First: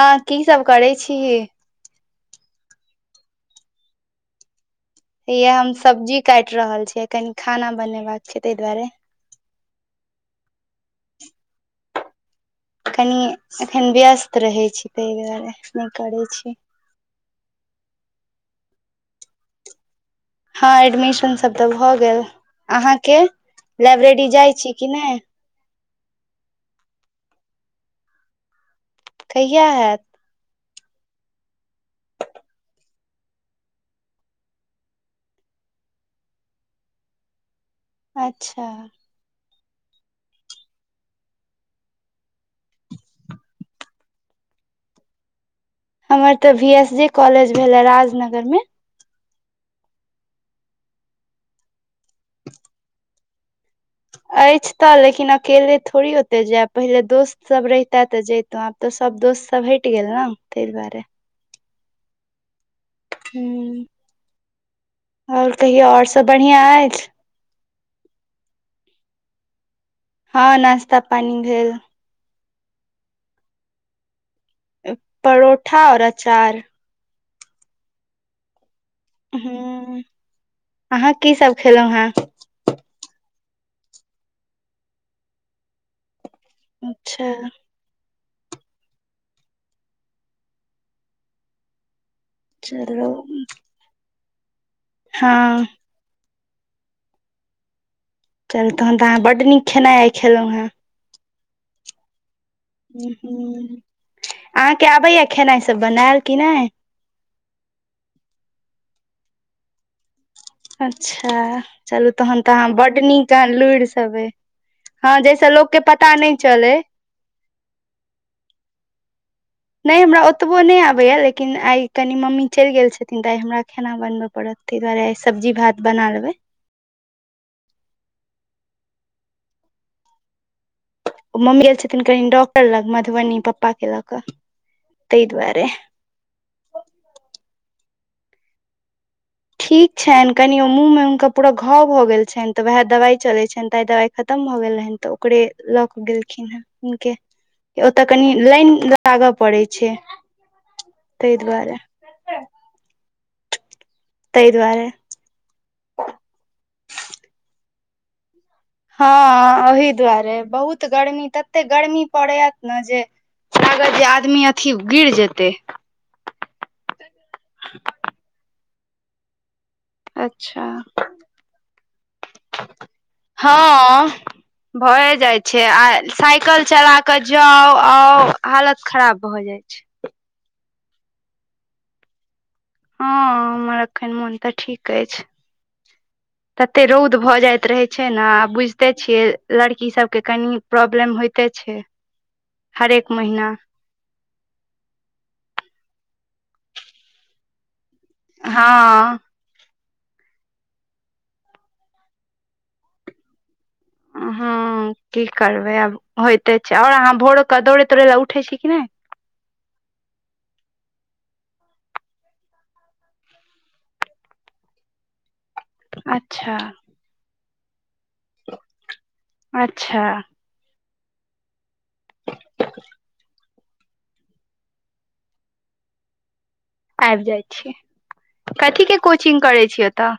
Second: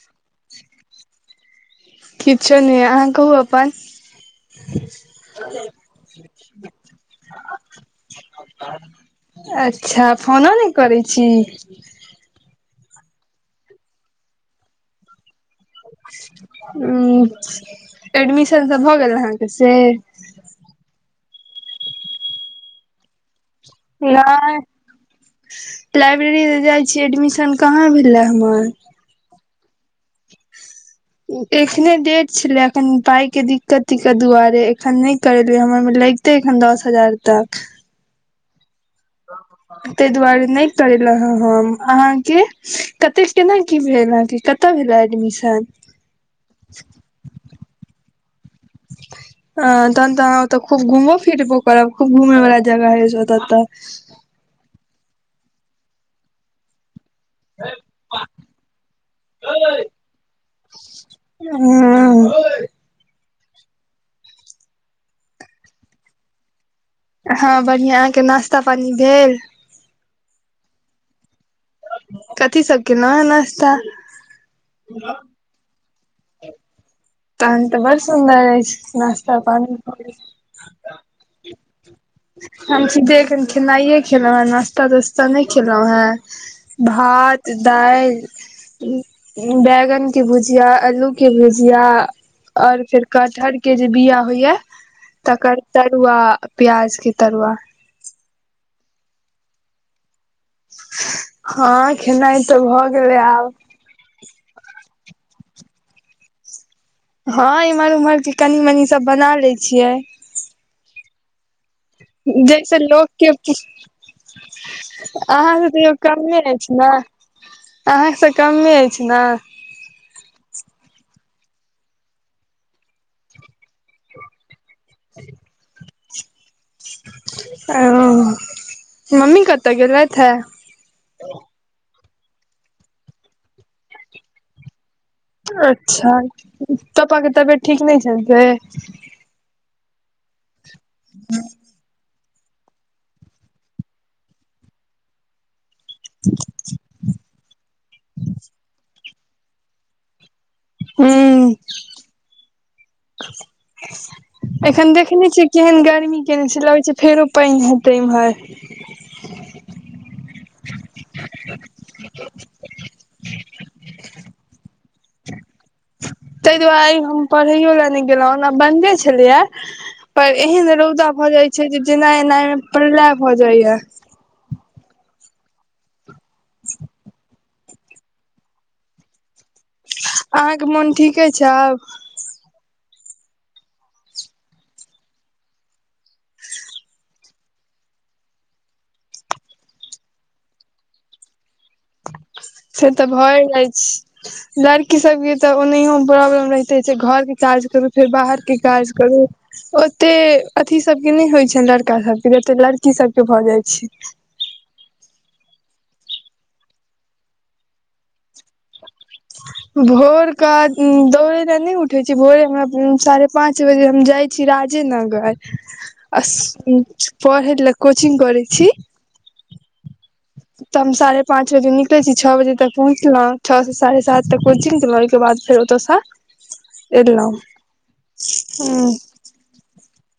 आ की सब करै छी किछो नहि अहाँ कहू अपन इह हम सब्जी काटि रहल छियै कनि खाना बनेबाका छै ताहि दुआरे अच्छा फोनो नहि करैत छी कनि एखन व्यस्त रहैत छी ताहि दुआरे नहि करैत छी उ एडमिशन त भऽ गेल अहाँके से हँ एडमिशन सब तऽ भऽ गेल अहाँके लाइब्रेरी जाइ नहि छी कि नै लाइब्रेरी त जाइ छी एडमिशन कहाँ भेलै हमर कहिया हयैत एखने डेट छले एखन पाय के दिक्कतिककत दुआरे एखन नहि करेले हमर मे लग तै एखन दस हजार तक अच्छा ताहि दुआरे नहि करेल हम अहाँके कते केना की भेल अहाँकेँ कतय भेले एडमिशन हमर त भी एस जी कॉलेज भेले राजनगर मे [inaudible] अ तहन तऽ अहाँ ओतऽ खूब घुमबो फिरबो करब खूब घूमेय वला जगह हइ छै ओतऽ तऽ अछि तऽ लेकिन अकेले थोड़ी ओते जायब पहिले दोस्त सब रहिते त जयतो आब तो सब दोस्त सब हट गेल ने ताहि दुआरे हुँ ह आओर कहियौ आओर सब बढ़िया अछि हँ बढ़ियां अहाँके नाश्ता पानी भेल हँ नाश्ता पानी भेल कथी सब केलौ है नश्ता परोठा और अचार तहन तऽ बड़ सुन्दर अछि नाश्ता हूँ अहाँ की सब पानी खेलौं हेँ हम सीधे एखन खेनाइए खेलहुँ हें नाास्ता तास्ता नहि खेलौँ हें अच्छा भात दालि बैगन के भुजिया आलू के भुजिया और फेर चलू कठहर के जे बिया होइया तकर हँ तर तरुआ प्याज के तरुआ चल तहन तऽ अहाँ बड न खेनायइ खेलौॅ हेँ हँ खेनाइ तऽ भऽ गेलै आब अहाँके आबैया खेनाइ सब बनायल कि नहि हँ एम्हर उम्हर के कनी मनी सब बना ले छियै अच्छा चलू तहन तऽ अहाँ जैसे बड लोक नीक के लुुरि सभ अय हँ जहिस अहाँ से लोकके तैयो पता कमे नहि अछि चलै ने अहाँ सँ कमे अछि न नहि हमरा ओतबो नहि आबैए लेकिन आइ कनी मम्मी चलि गेल छथिन तऽ आइ हमरा खाना बनबय पड़त ताहि दुआरे सब्जी भात बना लेबै ओ मम्मी कतऽ गेलेथ हे ओ मम्मी गेल छथिन कनि डॉक्टर लग मधुबनी पप्पा के लऽ कऽ ताहि दुआरे अच्छा पपा के तबियत ठीक नहि छनि से ठीक छनि कनि ओ मुँह में हुनका पूरा घाव भऽ गेल छनि तऽ वएह दवाइ चलैत छनि ताइ दवाइ खतम भऽ गेल रहेन तऽ ओकरे ल क गेलखिन है हुनके ओतअ कनी लाइन लागऽ पड़ै छै ताहि हूँ दुआरे ताहि दुआरे एखन देख कने छै केहन गर्मी केने छै लगै छै फेरो पानि हेतै इम्हर हँ ओहिी दुआरे बहुत गर्मी तते गर्मी पड़ेया ना जे अगल जे आदमी अथी गिर जेतै ताहि दुआरे हम पढ़ैओ लेलए नहि गेलहुँ ओना बने छलैया पर अच्छा एहन रौदा भऽ जाय छै जे जेनाय एनाय मे प्रलय भऽ जाया हँ भए जाय छै आ साइकल चला के जाउ आउ हालत खराब भऽ जाय छै अहाँके मोन ठीके अछि आब हँ हमर एखन मोन तऽ ठीक अछि [inaudible] तते रौद भऽ जाइत रहे छै ने आ बुझते छिये लड़की सब के कनि प्रॉब्लम होते छै से तऽ हरेक भय महीना जाइ छै लड़की सबके तऽ ओनहियो प्रॉब्लम रहिते छै घरके काज करू फेर बाहर के काज हँ करू ओते अथी सभके नहि होइत छ लड़का सभके जते लड़की सभके भऽ जाइत छै हँ की करबै आब होयइते छै आओर अहाँ भोर क दौड़े तौड़े लए उठे छी कि नहि भोर क दौड़े ल नहि उठे छी भोरे मे साढ़े पाच बजे हम जाइ छी राजेनगर आ अच्छा पढ़ैे लै कोचिंग करै छी अच्छा तऽ हम साढ़े पाँच बजे निकलै छी छओ बजे तक पहुँचलहुँं छओ से साढ़े सात तक कोचिंग केलहुँ ओहिके बाद फेर ओतयसँ आबि एललहुँ जाइ छी कथी के ह कोचिंग करै छिय ओतऽ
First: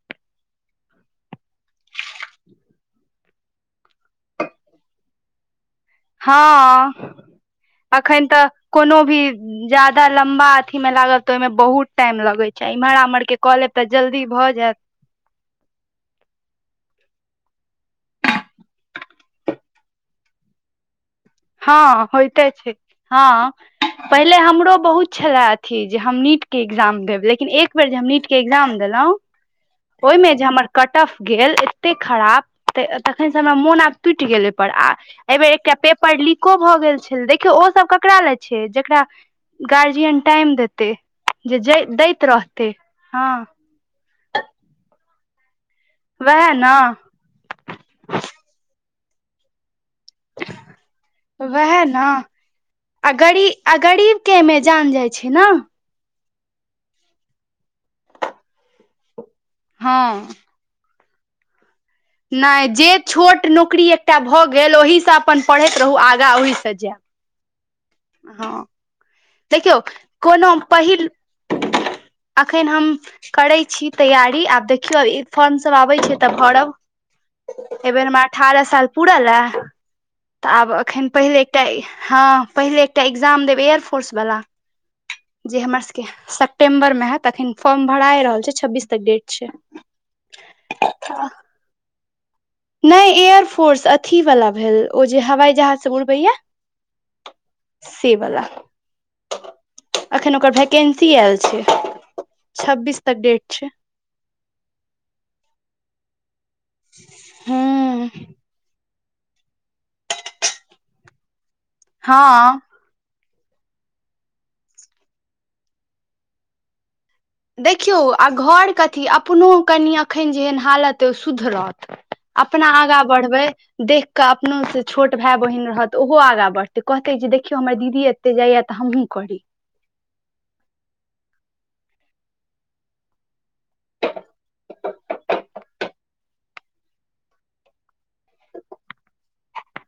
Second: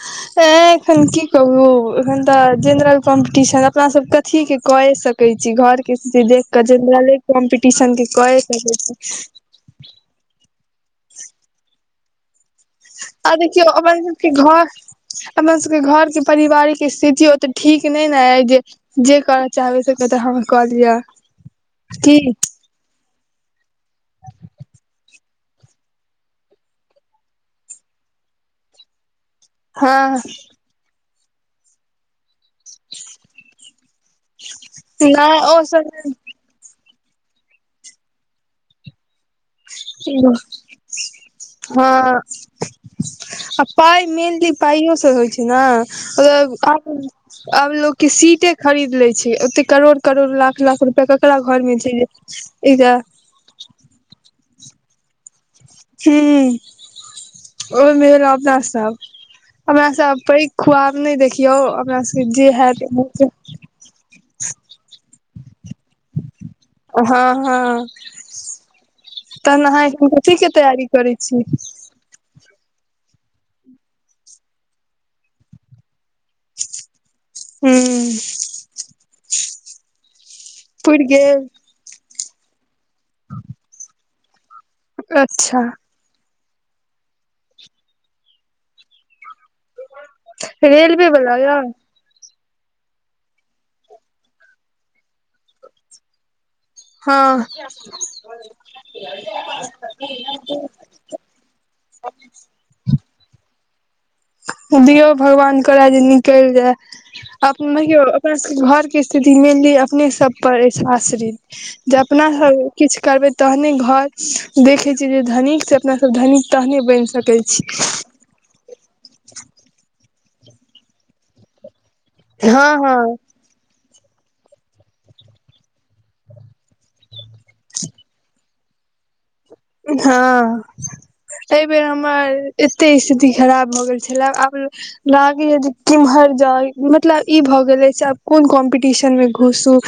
[inaudible] ए एखन की कहु एखन तऽ जेनरल कॉम्पीटीशन अपना सब कथी के कय सके छी घर के स्तिथि देख कऽ हँ जेनरले कम्पीटिशन के कये सकै छी जदा लंबा अथी में लागब त ओहि में बहुत टाइम लगे चाह इम्हरा उमहर के कऽ लेब तऽ जल्दी भऽ जायत हमना सबके घर के पारिवारिक स्थिति ओते ठीक नहि ने जे जे करय चाहबै से कतय हम कऽ लिअ हँ की होयते छै हँ पहिले हमरो बहुत छले अथी जे हम नीट के एग्जाम देब लेकिन एक बेर जे हम नीट के एग्जाम देलो ओहि हँ मे जे हमर कटऑफ गेल एतेक खराब तऽ तखन से हमरा मोन आब टूटि गेलै पर आ एहि नहि बेेर ओ एकटा सब पेप लीको भऽ गेल छल देखियौ ओ सब ककरा ल छै जकरा गार्जियन टाइम देतै जे दैत रहतै हँ पइ मेलली पइो से होइ छै ना वएह ने आब लोक के सीटे खरीद ले छै ओते करोड़ करोड़ लाख लाख रुपआ ककरा घर में छै एकज गरी आ गरीब के अइए में जान जाइ छै ने ह ओय मे एलो अपना सब अपना हँ सब पइ खुआब नहि देखियौ अपना सबके नहि हैत जे छोट नौकरी एकटा भऽ गेल ओहि से अपन पढ़ैत रहू आगाँ ओहि से जायब हँ हँ हँ तहन देखियौ अहाँ एखन कथी कोनो के तैयारी पहिल करै छी अखन हम करै छी तैयारी आब देखियौ ई फॉर्म सब आबै छै तऽ भरब हूं एहि बेेर हमरा अठारह साल पूराल रहए तऽ आब पुरि एखन पहिले गेल एकटा हँ पहिले एकटा एग्जाम देब एयरफोर्स वाला जे अच्छा हमरा सब सेप्टेम्बर मे हैत आखन फॉर्म भरा रहल छै छब्बीस तक डेट छै रेेलवे बला य नहि एयर फोर्स अथी वाला भेल ओ जे हवाई जहाज सब जे उड़बैया हँ से वाला [unintelligible] अथी एल छै छब्बीस तक डेट छै दियौ भगवान करए जे निकलि जाय ओनाहियो हूँ अपना सब घर के स्थिति मेनली अपने सब पर अछि आश्रित जे अपना सब हँ किछु करबे तहने घर देखे छी जे धनिक से अपना सब धन तहने बनि सकै छै देखियौ आ घर के अथी अपनो कनि एखन जेहन हालत अइ ओ सुधरत अपना हँ आगाँ हँ बढ़बै देख कऽ अपनो से छोट भाय बहिन रहत ओहो आगा बढ़तै कहते जे देख देखियओ हमर दीदी एते जाइएा तऽ हमहु करी हँ एहि बेेर हमर एते स्थिति खराब भऽ गेल छल आब लागैया जे केम्हर जाऊ मतलब ई भऽ गेले जे आब कोन कॉम्पीटिशन मे घुसू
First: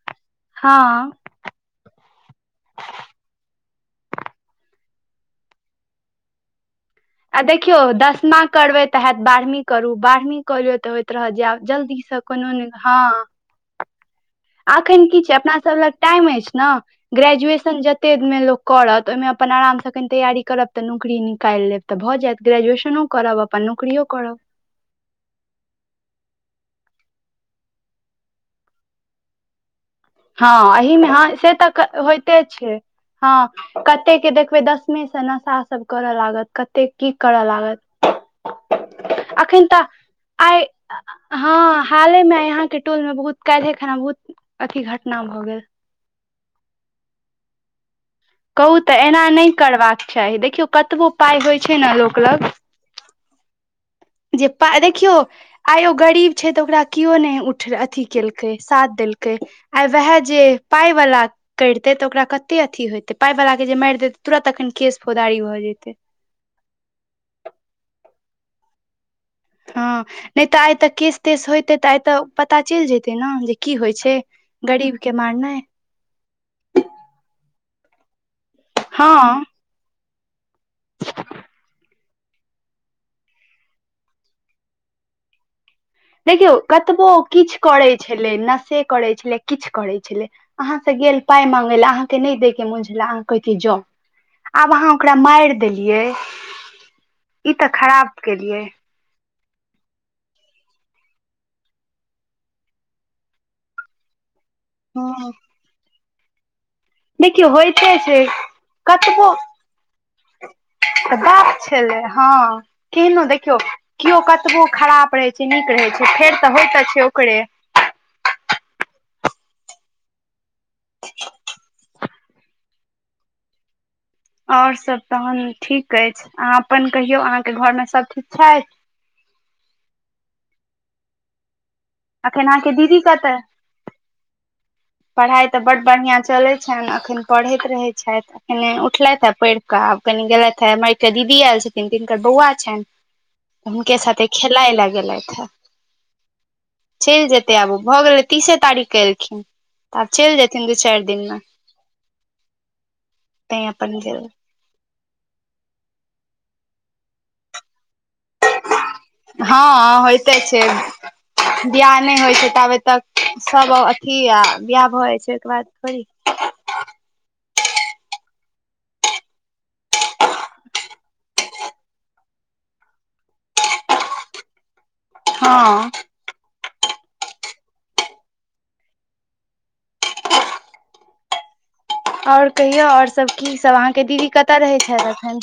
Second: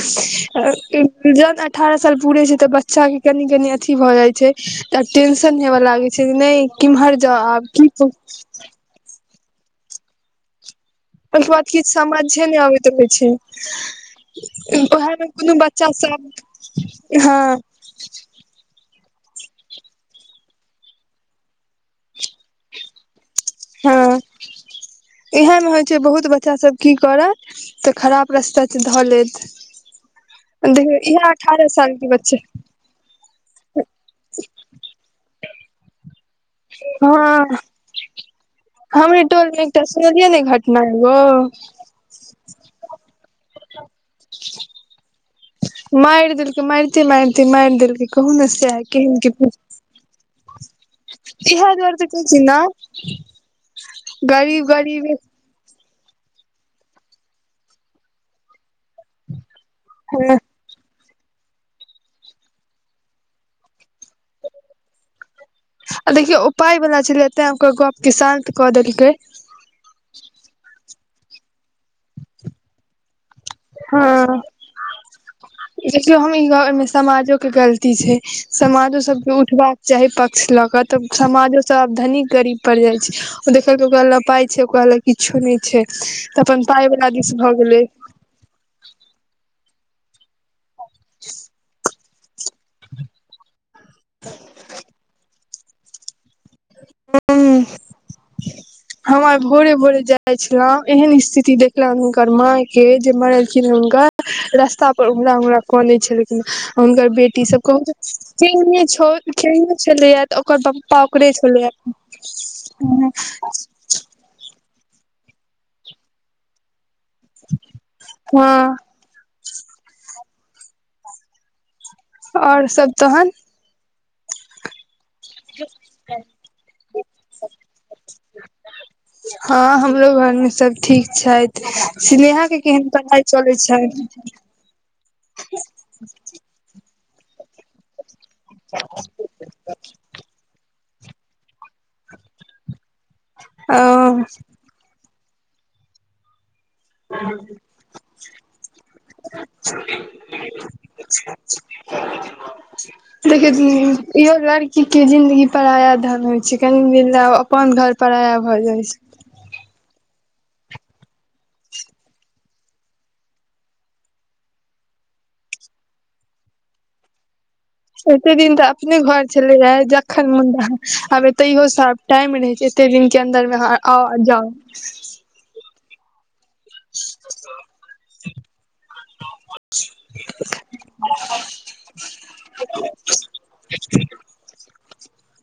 हँ जन अठारह साल पूरे छै तऽ बच्चा के कनि कनि अथि भए जाय छै तऽ टेंशन हेवा लागे छै नहि किम्हर आ देखियौ दसमा करबे तऽ हयत बारहवीं करू बारहवीं करलियौ तऽ हो रह ओहिके बाद जायब किछु जल्दी से समझे कोनो नहि अबैत हँ [inaudible] एखन उएह की मे छै कोनो अपना सभ बच्चा लग सब टाइम अछि ने हँ ग्रेजुएशन जत दिन मे लोक करत ओहि मे अपन आराम से कनी तैयारी करब तऽ नौकरी निकालि लेब तऽ भऽ जायत ग्रेजुएशनों करब अपन नौकरियो हँ करब एहेन होइ छै बहुत बच्चा सब की करत तऽ खराब रास्ता त धऽ लेत हँ देखियौ एहिहमे ह इएह से अठारह तऽ साल के बच्चे होइते छै हँ कते के देखबे दसमी से नशा सब करऽ लागत कतेक की करय लागत हम इ टोल मे अखन एकटा तऽ सुनलियै ने आइ घटना एगो हँ हाले में यहा के टोल में बहुत काल्हि ए खना बहुत अथी घटना भऽ गेल मैर देलकै मैरते मैरत्ते मैर देलकै कहु ने से कहू स के तऽ एना कि नहि करबाक चाही देखियौ कतबो पाइ होइ इहे छै ने द्वारे तऽ लोक कहै छी न [unintelligible] जेपा देखियौ आइ ओ गरीब छै तऽ ओकरा केयो नहि उठ अथी केलकै साथ देलकै आ वएह जे पाय वाला करितै तऽ ओकरा कते अथी होेइतै पाइ वला के जे मारि देतै तुरत एखन केश फौदारीऽ भ जेइतै अ देखियौ उ पाय बला छलै तेँ गपके शान्त कऽ देलकै हँ नहि तऽ आइ तऽ केश तेस होयते तऽ आइ तऽ पता चलि जते ने जे की होइ छै हँ गरीब के मारनाइ देखियौ हम ई गमे समाजो के गलती छै समाजो सब के हँ उठबाक चाहे पक्ष ल क तब समाजो सब चाहे पक्ष ल क त समाजो त आाव धनी गरीब पड़ जाइ छै ओ देखल के ओकरा ल पाय छै ओकरा ल किछु नहि छै तऽ देखियौ अपन पाइ कतबो वला दिस भऽ किछु गेलै करै छै छलै नसे करै छलै किछु करै छलै अहाँ से गेल पाय मांगे लए अहाँ के नहि देक् मुझ्ला अहाँ कहै छी जोउ आब अहाँ ओकरा मारि देलियै ई हूँ, तऽ खराब केलियै हम आइ भोरे भोरे जाय छलहुँ एहन स्थिति देखलनि हुनकर मायेँ के जे मरलखिन हुनकर रस्ता पर हँ उ्ड़रा उ्ड़रा कने छलै हुनकर देखियौ बेटीसभ कहू होइते छै केहने छ कतबो केहने छलैय त ओकर पप्पा ओकरे बाप छलैया छलै हँ केहन देखियौ केओ कतबो खराब रहै छै नीक रहै छै फेर तऽ होइ त छै ओकरे हँ [unintelligible] आओर सब तहन आओर सब तहन ठीक अछि अहाँ अपन कहियौ अहाँके घरमे सभ ठीक छथि हँ हमरो घरमे सब ठीक छैथ सिनेहा अखन के अहाँके केहन दीदी पड़ाइ चलै छै पढ़ाई तऽ बड बढ़िया चलैत छनि अखन पढ़ैत रहे छथि एखने उठलथि आ पैढ़ क आब कनी गेलैथ हे हमर कटा दीदी आयल छथिन तिनकर बौआ छनि हुनके ओ साथे खेलाय ल गेलथि हन चलि जेतै आबू भऽ गेलै तीसे तारीखके एलखिन आब चलि जेथिन दू चारि दिनमे देखि तैँ अपन गेल इहो लड़ की के जिन्दगी पराया धन होइ छै कनि द अपन घर पराया भऽ जाइ छै हँ होयइते छै बियाह नहि होइ छै ताबे तक सब अथी आ बियाह भऽ जाइ छै ओहिके बाद थोड़ी एते दिन तऽ अपने घर छलैय जखन मुंड आब ए तैयो सब टाइम रहै छै एते दिन के अन्दर मेअहाँ आउ आ जाउ हँ [unintelligible] [unintelligible] आओर कहियौ आओर सब की सब अहाँके दीदी कतय रहै छथि अखन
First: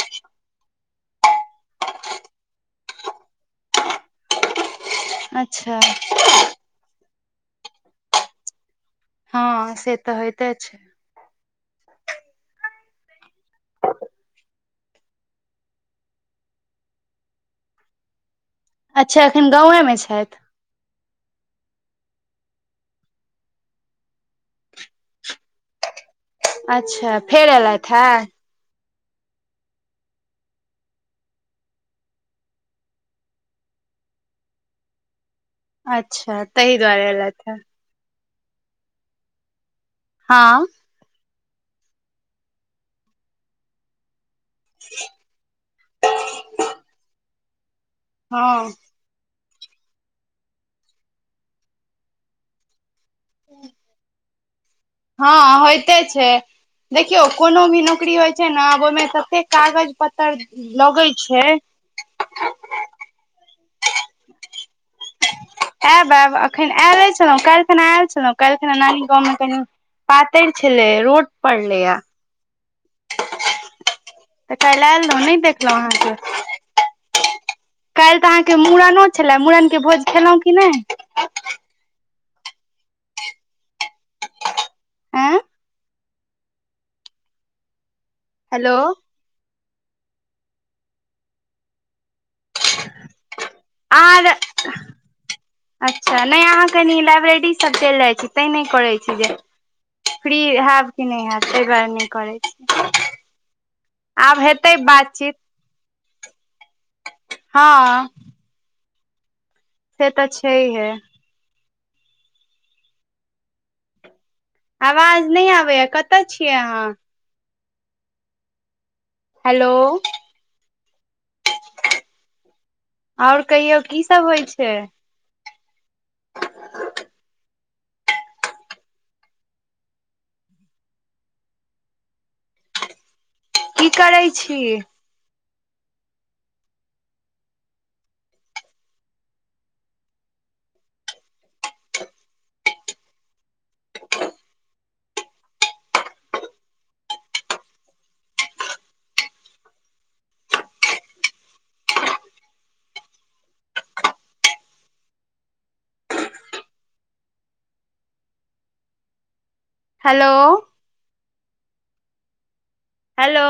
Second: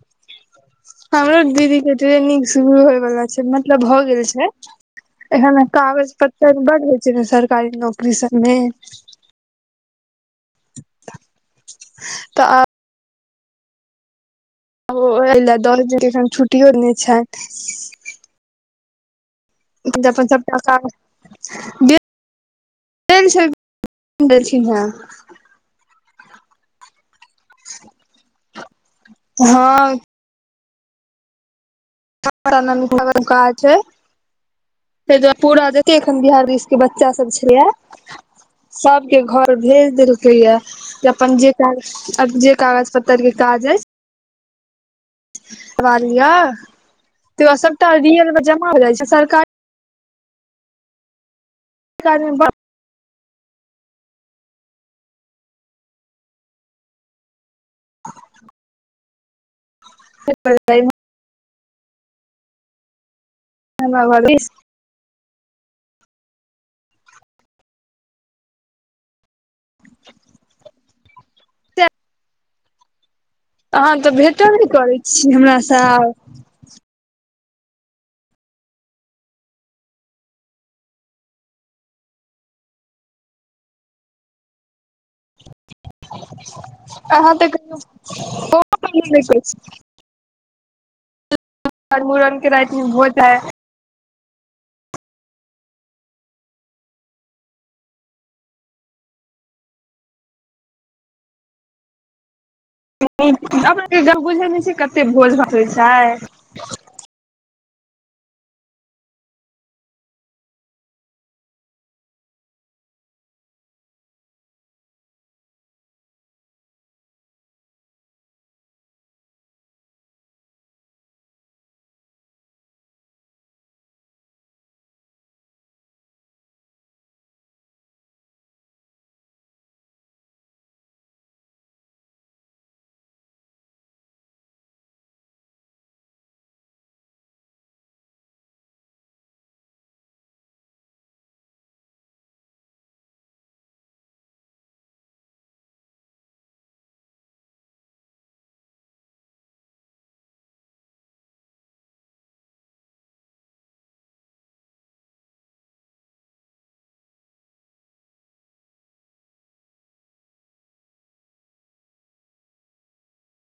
हमरो दीदी के ट्रेनिंग शुरू होयवला छै मतलब भऽ गेल छै एखन अच्छा कागज पत्तर बड होइ छै ने सरकारी नौकरी सबमे हँ से तऽ होइते छै तऽ आब ओ एहि ल दस दिने एखन छुट्टियो नहि छथि अच्छा एखन गांवेमे छथि खिन ह [inaudible] अच्छा फेर एलथि हे हँ क खर कह छै [inaudible] ताहि दुआरे पूरा जते एखन अच्छा बिहार दिश ताहि के दुआरे बच्चा सब एलथि हे छले सबके घर भेज देलकै या हँ जे अपन जे अब जे कागज पत्तर के काज अछि ह [inaudible] करबा लिय तय बाद सबटा रियलमे हँ जमा हो जाइ छै सरकार सरकारमे बड्ड हँ होयते छै देखियौ कोनो भी नौकरी होइ छै ने आब ओहिमे तते कागज पत्तर बड़ लगैत छै हँ ब भलस [inaudible] आयब आब एखन आयले छलहुँ काल्हि खना आयल छलहुँ काल्हि खना नानी गाँवमे कनि पातरि छलै रोट पड़लैय अहाँ तऽ भेटब नहि काल्हि करैत आयल रहौँ छीिय नहि हमर देखलहुँ सा आउ अहाँके काल्हि तऽ अहाँके मुूड़नो छलए मुूड़न के भोज खेलहुॅं की नहि आँय अहाँ तऽ कहहियौ हेलो न्ई कुछ तहन मुड़नके रातिमे भोज हायत आर अच्छा नहि अहाँ कनि लाइब्रेरीसभ चलि जाइत छी तैं नहि करैत छी जे फ्री हयब कि नहि हयब तहि दुआरे नहि करैत छी अपना सबकें आब बुझैत नहि छै हेतै कते भोज भात होइत छै हाँ से तऽ छैहे आवाज नहि आबै या कतऽ छियै अहाँ हेलो आओर कहियौ की सब होइ छै की करै छी हेलो हेलो